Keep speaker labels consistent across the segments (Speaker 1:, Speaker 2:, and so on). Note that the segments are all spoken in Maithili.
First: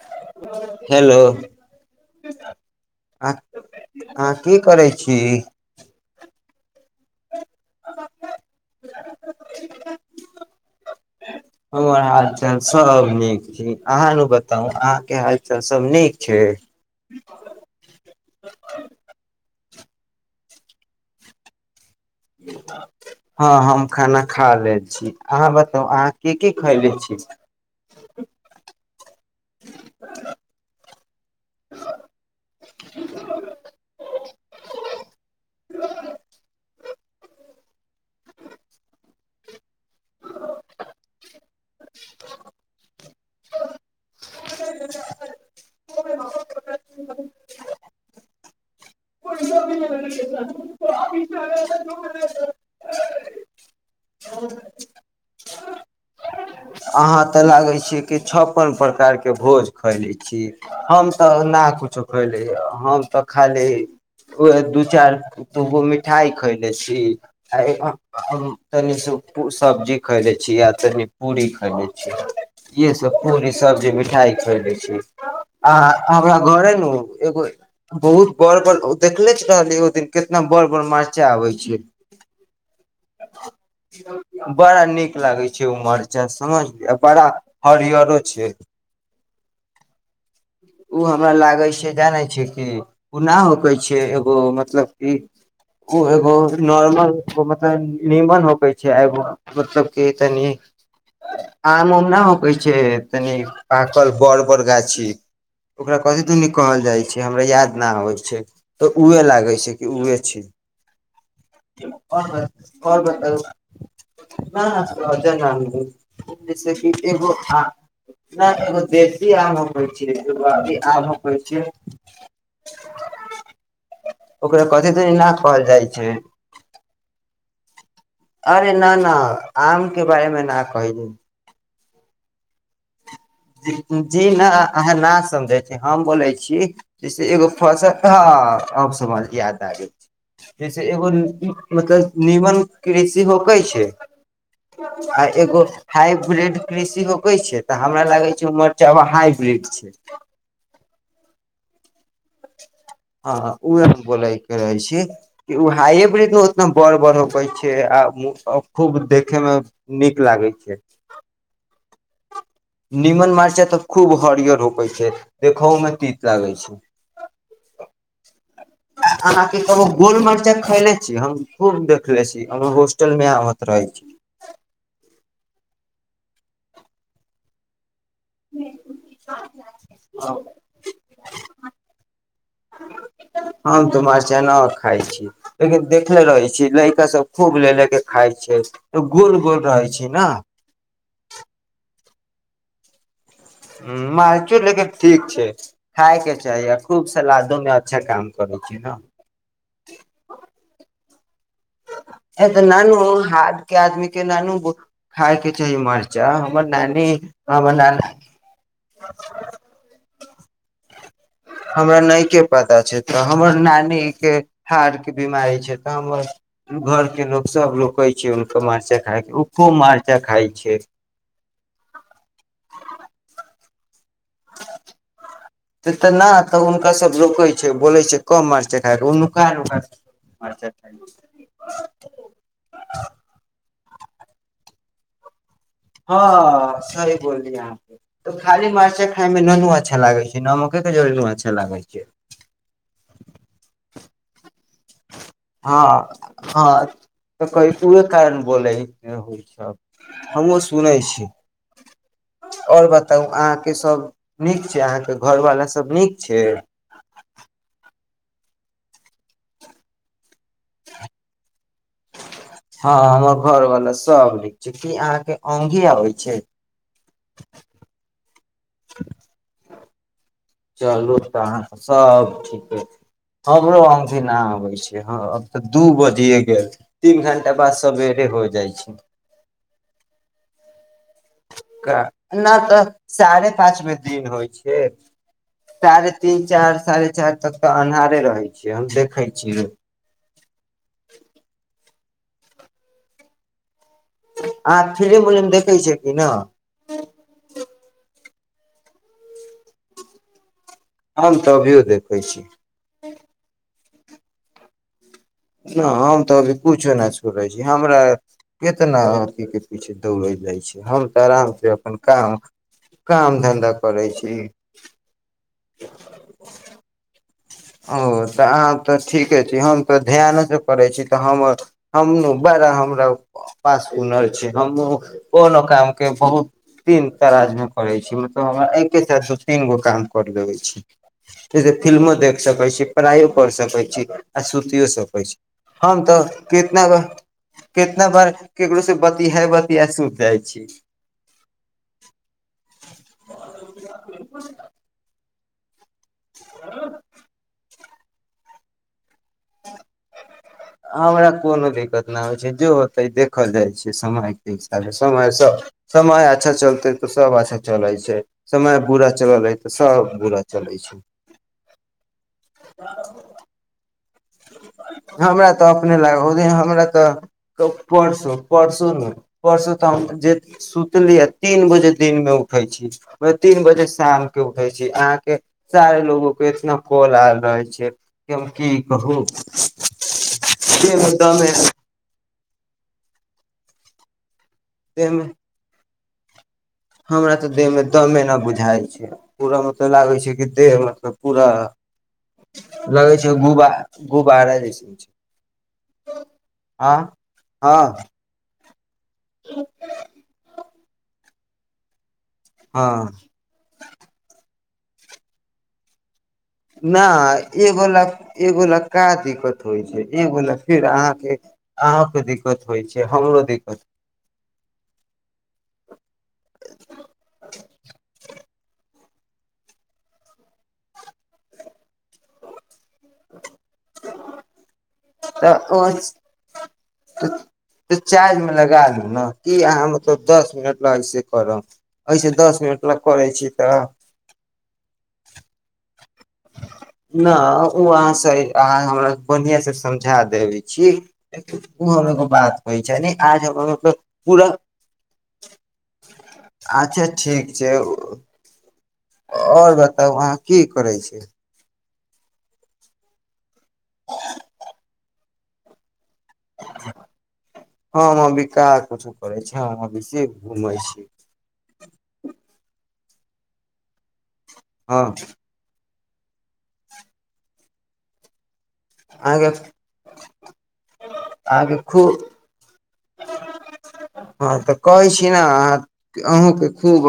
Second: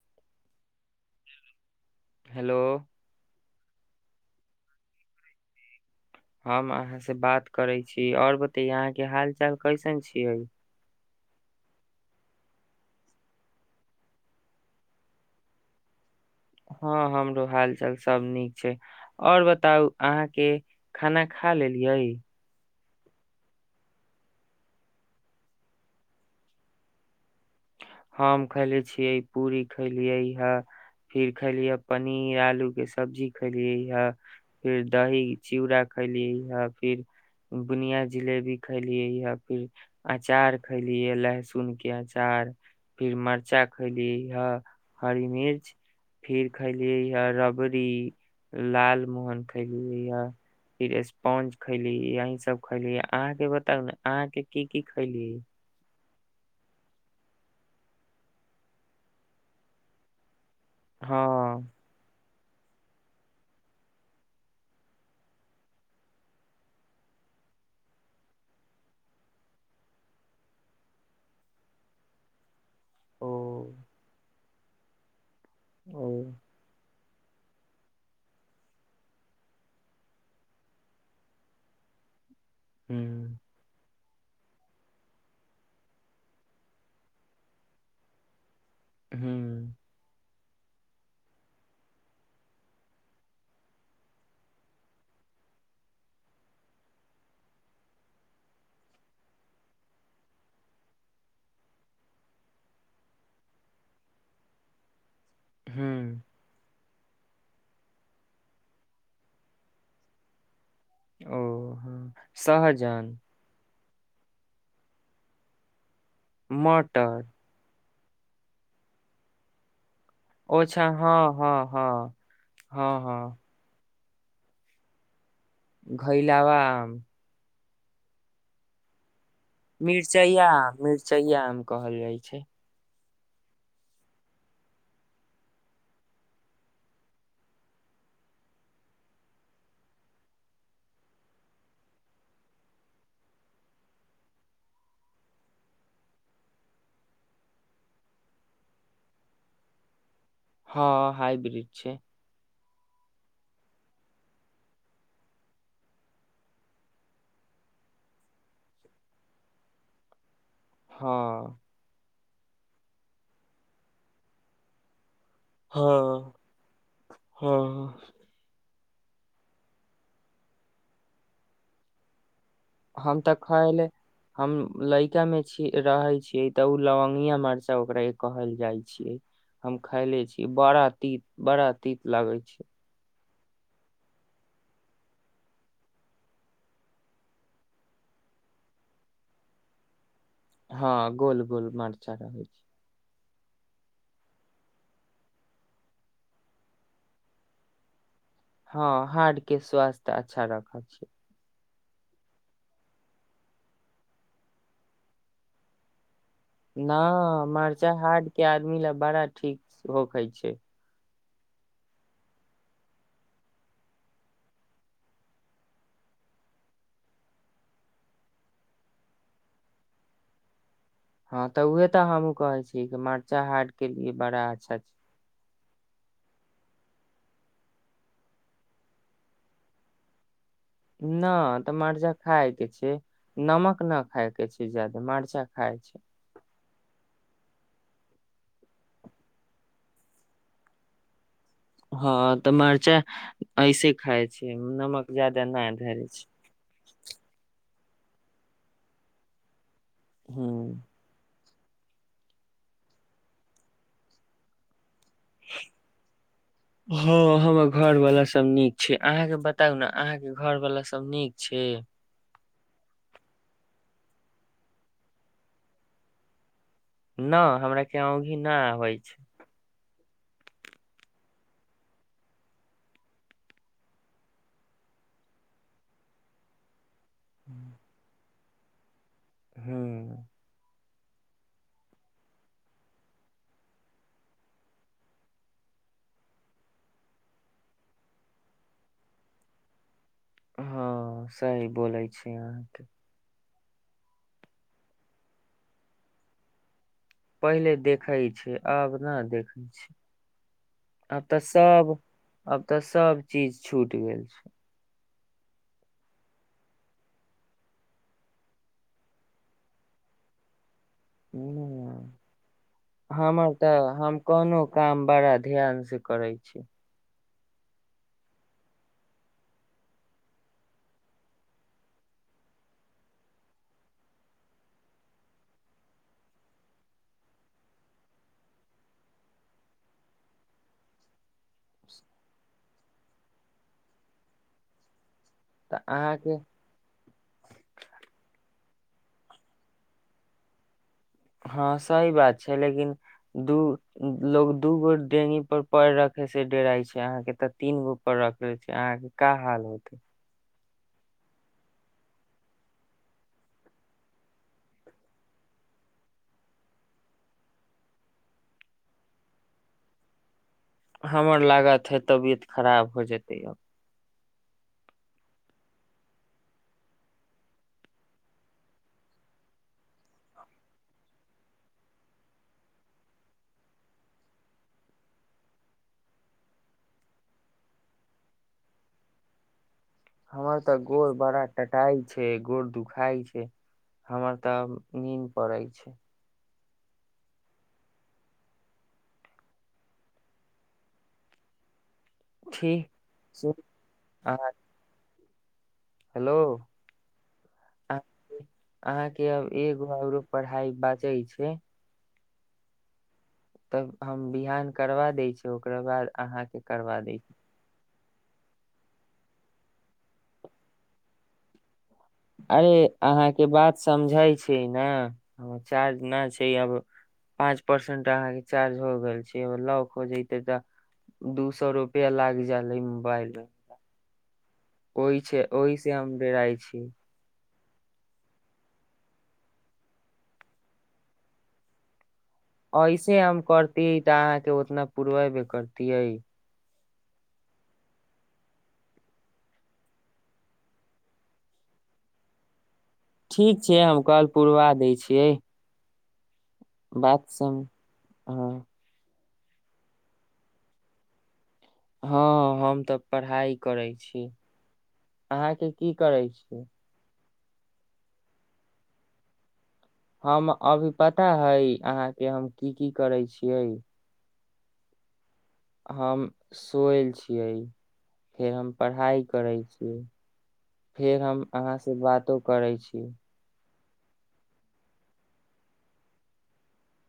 Speaker 1: [unintelligible] हेलो
Speaker 2: हेलो
Speaker 1: अ अहां की करै छी
Speaker 2: हम अहां से बात करै छी आओर बतय अहां के हाल चाल कैसन छीयै
Speaker 1: हमर हाल चाल सब नीक छै अहाँ नु बताउ अहा के हाल चाल सब नीक छै
Speaker 2: हँ हमरो हालचाल सब नीक छै आओर बताउ अहाँ के खाना खा लेलियै
Speaker 1: हँ हम खाना खा' लै छी अहाँ बताउ अहाँ की की खयले छी
Speaker 2: हम खैले छियै पूरी खैलियै ह फिर खैलियै पनीर आलू के सब्जी खैलियै ह फिर दही चीउड़ा खैलियै ह फिर बुनिया जिलेबी खैलियै हं फिर अचार खैलियै लहसुन के चार फिर मरचाय खैली ह हरी मिर्च फिर खैलियै हँ रबड़ी लाल मोहन खैलीयै फिर स्पोंज खैलीयै यही सब खैली अहाँके बताउ ने अहाँ के की की खैलियै [inaudible]
Speaker 1: अहाँ तऽ लागै छियै कि छप्पन प्रकार के भोज खयले छी हम
Speaker 2: हँ
Speaker 1: तऽ ना कुछौ ली हम तऽ खाली दू चारि दुगो मिठाइ खैले छी आ तनी सब्जी खैले छी आ तनि पूरी खबै छियै ये सब
Speaker 2: ओ
Speaker 1: पूरी सब्जी मिठाई खय दै छी आ
Speaker 2: ओ
Speaker 1: हमरा घरे नु एगो बहुत बर बड़ देखले रहल ओ दिन केितना बर बर मारचाय आबय छै
Speaker 2: हुं
Speaker 1: बड़ा नीक लागै छै उमरचाय समझलियै बड़ा हरियरो छै
Speaker 2: हू
Speaker 1: ओ हमरा लागै छै जानै छै कि ओ नहि होकै छै एगो मतलब कि ओ एगो नॉर्मल मतलब नीमन होकै छै एगो मतलब कि तनि आम उम नहि होकै छै तनि पाकल बड़ बड़ गाछी ओकरा
Speaker 2: हुँ,
Speaker 1: कथि दुनि कहल जाइ छै हमरा याद न होइ छै तऽ उहे लागे छै कि उहे छी
Speaker 2: ओ ह शहजन
Speaker 1: ह शहजन ना हाई उमे से फिर
Speaker 2: मटर,
Speaker 1: एगो थ नहि एगो देवी आम होइ छै एगो अभी
Speaker 2: ओछा
Speaker 1: आम
Speaker 2: हँ
Speaker 1: होकै
Speaker 2: हँ
Speaker 1: छै
Speaker 2: हँ हँ हँ
Speaker 1: ओकरा कथी दुनी ना कहल जाइ छै
Speaker 2: घहि लवम
Speaker 1: अरे न न आम के बारे मे
Speaker 2: मिरचाइया
Speaker 1: न कही
Speaker 2: मिरचाइया आम कहल जाइ छै
Speaker 1: जी ना अहाँ न समझै छी हम बोले छी जैसे एगो फसल ह अब समझ याद आ गेल छी जैसे एगो मतलब नीमन कृषि होक छै आ एगो हाइब्रिड कृषि होके छै तऽ हमरा लागै उ मरचा आ हाइब्रीड छै
Speaker 2: हँ हाइब्रिड छै
Speaker 1: हँ उहे हम बोले के रहे छी कि ओ हाइ ब्रीड मे उतना बर बर होैखै छै आ खूब देखे मे नीक लागे छै
Speaker 2: हँ
Speaker 1: निमन मरिचा तऽ खूब हरिय रोपै छै देखहो मे तीत
Speaker 2: हँ,
Speaker 1: लागै छै
Speaker 2: हँ,
Speaker 1: अहाॅं के कोनो गोल मरिचा खेनेे छी हम खूब देखले छी हमर होस्टल
Speaker 2: हम
Speaker 1: मे
Speaker 2: तऽ
Speaker 1: आबत
Speaker 2: खैले
Speaker 1: रहै छी
Speaker 2: हम लडका मे रहे छी तऽ ओ लौंगिया मरचा ओकरा कहल जाइ छियै हम खायले छीय बड़ा तीत बड़ा तीत लगे छै
Speaker 1: हम तो मारचाना खाय छी लेकिन देखले रहै छी लइका सब खूब ले ले के खाय छै गोल गोल रहै छी ने
Speaker 2: हँ गोल गोल मरचा हो छै
Speaker 1: ह मारचो लेकिन ठीक छै खाय के चाही खूब सलादो मे अच्छा काम करै छै ने
Speaker 2: हँ हाड के स्वास्थ्य अच्छा रखा छै
Speaker 1: ए तऽ नानू हाथ के आदमी के नानू खायके चाही मर
Speaker 2: न मरचाहाट के आदमी ल बड़ा ठीक होखे छै [inaudible]
Speaker 1: हमरा नहि के पता छै तऽ हमर नीके हारके बिमारी छै तऽ हमर घरके लोक सभ लोक कहै छै हुनकर मरचा खायके ओ खूब मरचाइ खाइ छै
Speaker 2: हँ तऽ उहे तऽ हमहूँ कहै छी कि मर्चाहाटके ई बड़ा अच्छा
Speaker 1: से तऽ नहि तऽ हुनका सभ रोकै छै बोलै छै कम मर छै खाके ओ नु का नुका मरचा खाय छै।
Speaker 2: न तऽ मरिचा खाय के छै नमक ना खाय के छै जादा मरिचा
Speaker 1: हाँ सही बोलली अहाॅंके खाली मर्चा खाय मे ननू अच्छा लागे छै नमक जरुरी होइछे
Speaker 2: हँ तऽ मरचा ऐसे खाइ छी
Speaker 1: हँ हँ तऽ कइ उहे कारण बोलै होइ छ हमु
Speaker 2: हँ
Speaker 1: सुनै छी ओर बताउ अहाँके सब नीक छै अहाँके घर वाला सब नीक छै
Speaker 2: हमर घर वाला सब नीक छै अहाँके बताउ ने अहाँके घर वाला सब नीक छै
Speaker 1: हँ हमर घरवाला सभ नीक छै की अहाँके अउघी आबै छै
Speaker 2: न हमरा के अउंघी न होइ छै
Speaker 1: चलू त अहाँ सब ठीके हमरो अठी नहि आबै छै हब तऽ दू बजिे गेल ती घण्टा बाद स बेरे हो जाइ छी
Speaker 2: हू
Speaker 1: नहि तऽ साढ़े पाँचमे दिन होइ छै साढ़े तीन चार साढ़े चारि तक तऽ अन्हारे रहै छियै हम देखै छीय
Speaker 2: हँ सही बोलै छी अहाँके
Speaker 1: आह फिल्म उलिम देखै छिय कि न
Speaker 2: पहिले देखैत छै से आब नहि देखै छी आब
Speaker 1: हम
Speaker 2: तऽ
Speaker 1: अभियो
Speaker 2: सब
Speaker 1: देखै छी
Speaker 2: आब तऽ सब चीज छूट गेलेल छै
Speaker 1: न हम तऽ अभी कुछो नहि छोड़ै छी हमरा कितना अथी के पीछे दौड़ै जाइ छै हम तऽ आराम से अपन
Speaker 2: हम्म,
Speaker 1: काम काम
Speaker 2: हमर
Speaker 1: धन्धा
Speaker 2: तऽ
Speaker 1: करै
Speaker 2: हम
Speaker 1: छी
Speaker 2: कोनो काम बड़ा ध्यान से करै छी
Speaker 1: ओ तऽ अह तऽ ठीके छी हम तऽ ध्यान से करै छी तऽ हम हम बड़ा हमरा पास हुनर छै हम ओनो काम के बहुत दीन तरााज मे करै छी मतलब हमरा एके साथ दू तीन गो काम कर लेबै छी जैसे फिल्मो देख सकै छी पायइो कर सकै छी आ सुति यी सकै छी हम तऽ कितना कितना बार केकरो से बती है बति ह सुख जाइ छी
Speaker 2: हँ सही बात छै लेकिन दू लोग दू गो देंगी प रख से डराइ छै अहाँ के तऽ तीन गो रख छी अहाँ क हाल होतै
Speaker 1: हमरा कोनो दिक्कत नहि होइ छै जे होतै देखल जाइ छै समयके हिसाबे समय समय अच्छा चलतै तऽ सभ अच्छा चलै छै समय बुरा चलल रहै तऽ सभ बुरा चले छै
Speaker 2: हमर लागत हे तबियत खराब हो जेतै अब
Speaker 1: हमरा तऽ अपने लाग ओहि दिन हमरा तऽ परसू परसूमे परसू तऽ हम जे सुतली आ तीन बजे दिनमे उठै छी तीन बजे शाम के उठै छी अहाँके सारे लोगो के इतना कॉल आयल रहै छै कि हम की कहू
Speaker 2: हमर तऽ
Speaker 1: देह मे
Speaker 2: गोर बड़ा
Speaker 1: दमे
Speaker 2: टटाई छै गोर दुखाइ छै हमर त
Speaker 1: देह
Speaker 2: नीन
Speaker 1: मे
Speaker 2: पड़इ छै
Speaker 1: हमरा तऽ देहमे दमेना बुझाइ छै पूरा मतलब लागै छै कि देह मतलब पूरा
Speaker 2: ठीक
Speaker 1: लगै छै
Speaker 2: सुन
Speaker 1: गुबा
Speaker 2: अहाँ
Speaker 1: गुबारा जइसे छै
Speaker 2: हेलो
Speaker 1: हँ
Speaker 2: अहं
Speaker 1: हँ
Speaker 2: अहाँके हम एगो आओरो पढ़ाई बात बताइ छी
Speaker 1: हँ
Speaker 2: तब हम बिहान करबा दै छै ओकरा बाद अहाँके करबा
Speaker 1: ना
Speaker 2: दै छै
Speaker 1: एगोला एगो लएका दिक्कत होइ छै एगो लग फेर अहाँके अहूँके दिक्कत
Speaker 2: अरे
Speaker 1: होइ छै हमरो
Speaker 2: अहाँके बात
Speaker 1: दिक्कत
Speaker 2: समझै छै ने चार्ज नहि छै अब पाँच परसेंट अहाँके चार्ज हो गेल छैग लॉक हो जते तऽ दू सए रुपआ लाग जालै बाइल
Speaker 1: [unintelligible]
Speaker 2: ओहि छै
Speaker 1: तऽ
Speaker 2: ओहिसँ हम डेराइ छी
Speaker 1: तऽ चार्जमे लगा लू न की अहाँ मतलब दस मिनट लाग से करब ऐसे दस मिनट ला
Speaker 2: ऐसे
Speaker 1: करै
Speaker 2: हम
Speaker 1: छी
Speaker 2: करती तऽ अहाँके उतना पुरबय के करतियै
Speaker 1: नहि ओ अहाँ अहाँ हमरा बढ़िआँ से समझा देबै छी ओ हम एगो बात कहै छै ने आज
Speaker 2: ठीक
Speaker 1: हमर
Speaker 2: छै
Speaker 1: मतलब
Speaker 2: हम कल
Speaker 1: पूरा
Speaker 2: पुरबा दै छियै
Speaker 1: अच्छा
Speaker 2: बात
Speaker 1: ठीक
Speaker 2: सम
Speaker 1: छै
Speaker 2: हँ
Speaker 1: आओर बताउ अहाँ की करै छै
Speaker 2: हँ हम तऽ पढ़ाइ करै छी अहाँके की करै छी
Speaker 1: हँ हम अभी कहां कुछो करै छी हम अभी से
Speaker 2: हम
Speaker 1: घूमै
Speaker 2: अभी
Speaker 1: छी
Speaker 2: पता हइ अहाँके हम की की करै छियै
Speaker 1: हँ
Speaker 2: हम सोयल छियै फेर हम पढ़ाइ
Speaker 1: अहाँके
Speaker 2: करै छी फेर हम
Speaker 1: अहाँके
Speaker 2: अहाँसँ
Speaker 1: खूब
Speaker 2: बातो करै छी
Speaker 1: हँ तऽ कहै छी ने अहाँ अहूँके खूब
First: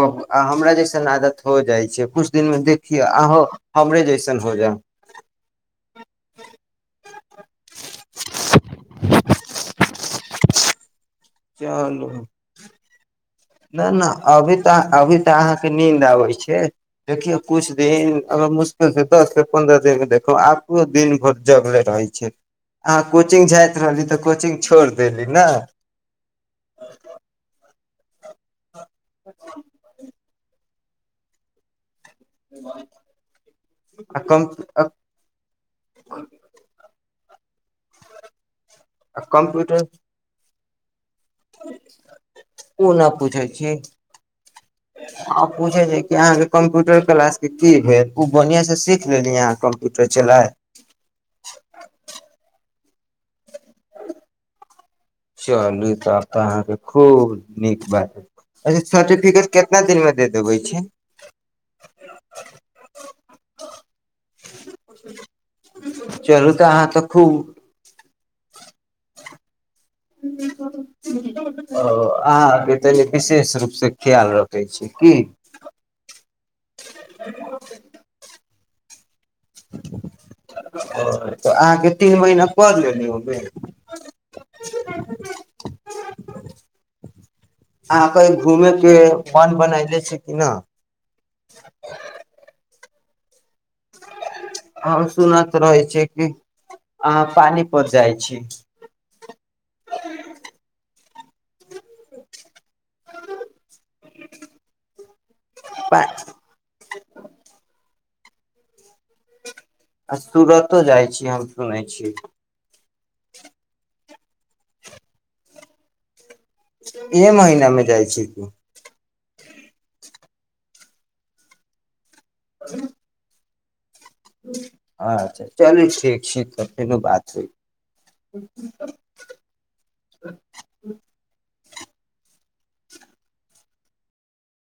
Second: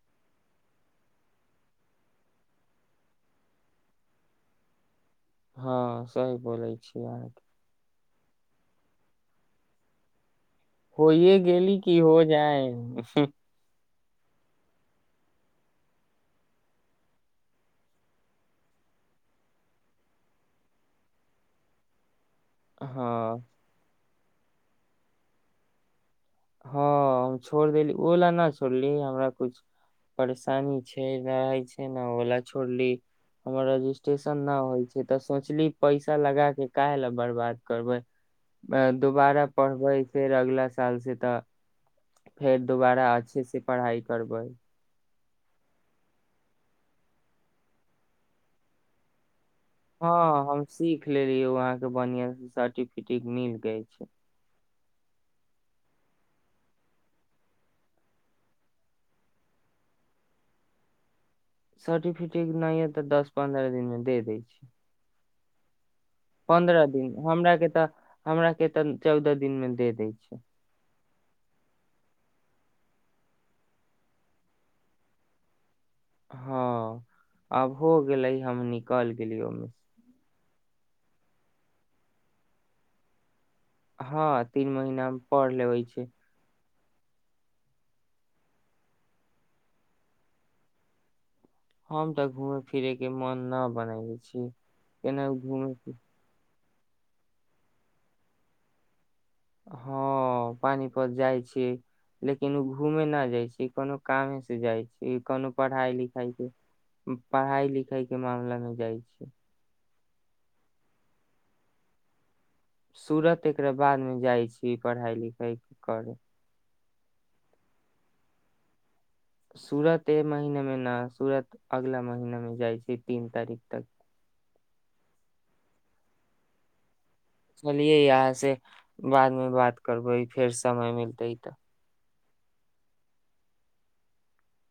Speaker 1: हमरा जैइसन आदत हो जाइ छै किछु दिनमे देखियौ अहू हमरे जैसन हो जाय
Speaker 2: हँ सही बोलैय छियै अहाँके
Speaker 1: [inaudible]
Speaker 2: होए गेलेली की हो जाए
Speaker 1: नहि नहि अभी तऽ अभी तऽ अहाँके नींन्द आबैत छै देखियौ किछु दिन अगर मुश्किलसँ दससँ पन्द्रह दिननके देखौ आो दिन भर जगले रहैत छै अहाँ
Speaker 2: हँ
Speaker 1: कोचिंग जायइत रहली तऽ कोचिंग छोड़ देली न
Speaker 2: हँ छोड़ देली बोल न छोड़ली हमरा कुछ परेशानी छै नहि होइ छै ओला छोड़ली हमर रजिस्ट्रेशन
Speaker 1: कम
Speaker 2: न होइ
Speaker 1: आ
Speaker 2: छै ते सोचली पैसा लगा के काहे ले बर्बाद करबैय अ दुबारा
Speaker 1: कम्प्यूटर
Speaker 2: पढ़बै फेर अगला साल से तऽ फेर
Speaker 1: ओ
Speaker 2: दुबारा
Speaker 1: न
Speaker 2: अच्छे
Speaker 1: पूछै
Speaker 2: से
Speaker 1: छी
Speaker 2: पढ़ाइ करबै
Speaker 1: आ पूछे छै क अहाँ के कंप्यूटर क्लास के की भेल उ बढ़िया से सीख लेलीहाँ
Speaker 2: हँ हम सीख लेली वहाँ बढि़या सर्टिफिकेट मिल गय छै
Speaker 1: चलू त आब तऽ अहाँके खूब नीक बात ह अच्छा सर्टिफिकेट कितना दिनमे दऽ देबैय छै
Speaker 2: सर्टिफिकेट नहि ह तऽ दस पन्द्रह दिन मे दे दैय छै
Speaker 1: चलू तऽ
Speaker 2: पन्द्रह
Speaker 1: अहाँ तऽ
Speaker 2: दिन
Speaker 1: खूब
Speaker 2: हमरा के तऽ हमरा के त चौदह दिन मे दे दै छै
Speaker 1: ओ अहाँके तनि विशेष रूपसँ ख्याल रखै छी की
Speaker 2: हँ अब हो गेलै हम नि कल [unintelligible]
Speaker 1: तऽ अहाँके तीन महिना पर लेली ओय बेर
Speaker 2: हँ तीन महिना पढ़ लेबैय छै
Speaker 1: अहाँके घूमेके मन बनयले छी कि न
Speaker 2: हम तऽ घूमे फिरे के मन न बना ले छी
Speaker 1: हम
Speaker 2: केना
Speaker 1: सुनत रहे
Speaker 2: घुमेके
Speaker 1: छी कि अहाँ पानीपत जाइ छी
Speaker 2: पर जाइ छी लेकिन उ घूमे न जाइ छी कोनो कामे से जाइ छी कोनो पढ़ाई लिखाई
Speaker 1: आ
Speaker 2: के पढ़ाई लिखाई के के मामला मे जाइ छै
Speaker 1: आ सुरतो जाइत छी हम सुनैत छी
Speaker 2: सुरत एकरा बादमे जाइ छी पढ़ाइ लिखाइ करै
Speaker 1: ए महिनामे जाइ छी तू
Speaker 2: सुरत ए महिना मे न सुरत अगला महिना मे जाइ छै तीन तारीख तऽ
Speaker 1: अच्छा चलू ठीक छैत कोनो बात होइ
Speaker 2: चलियै यहाँ से बादमे बात करबै फेर समय मिलतै तऽ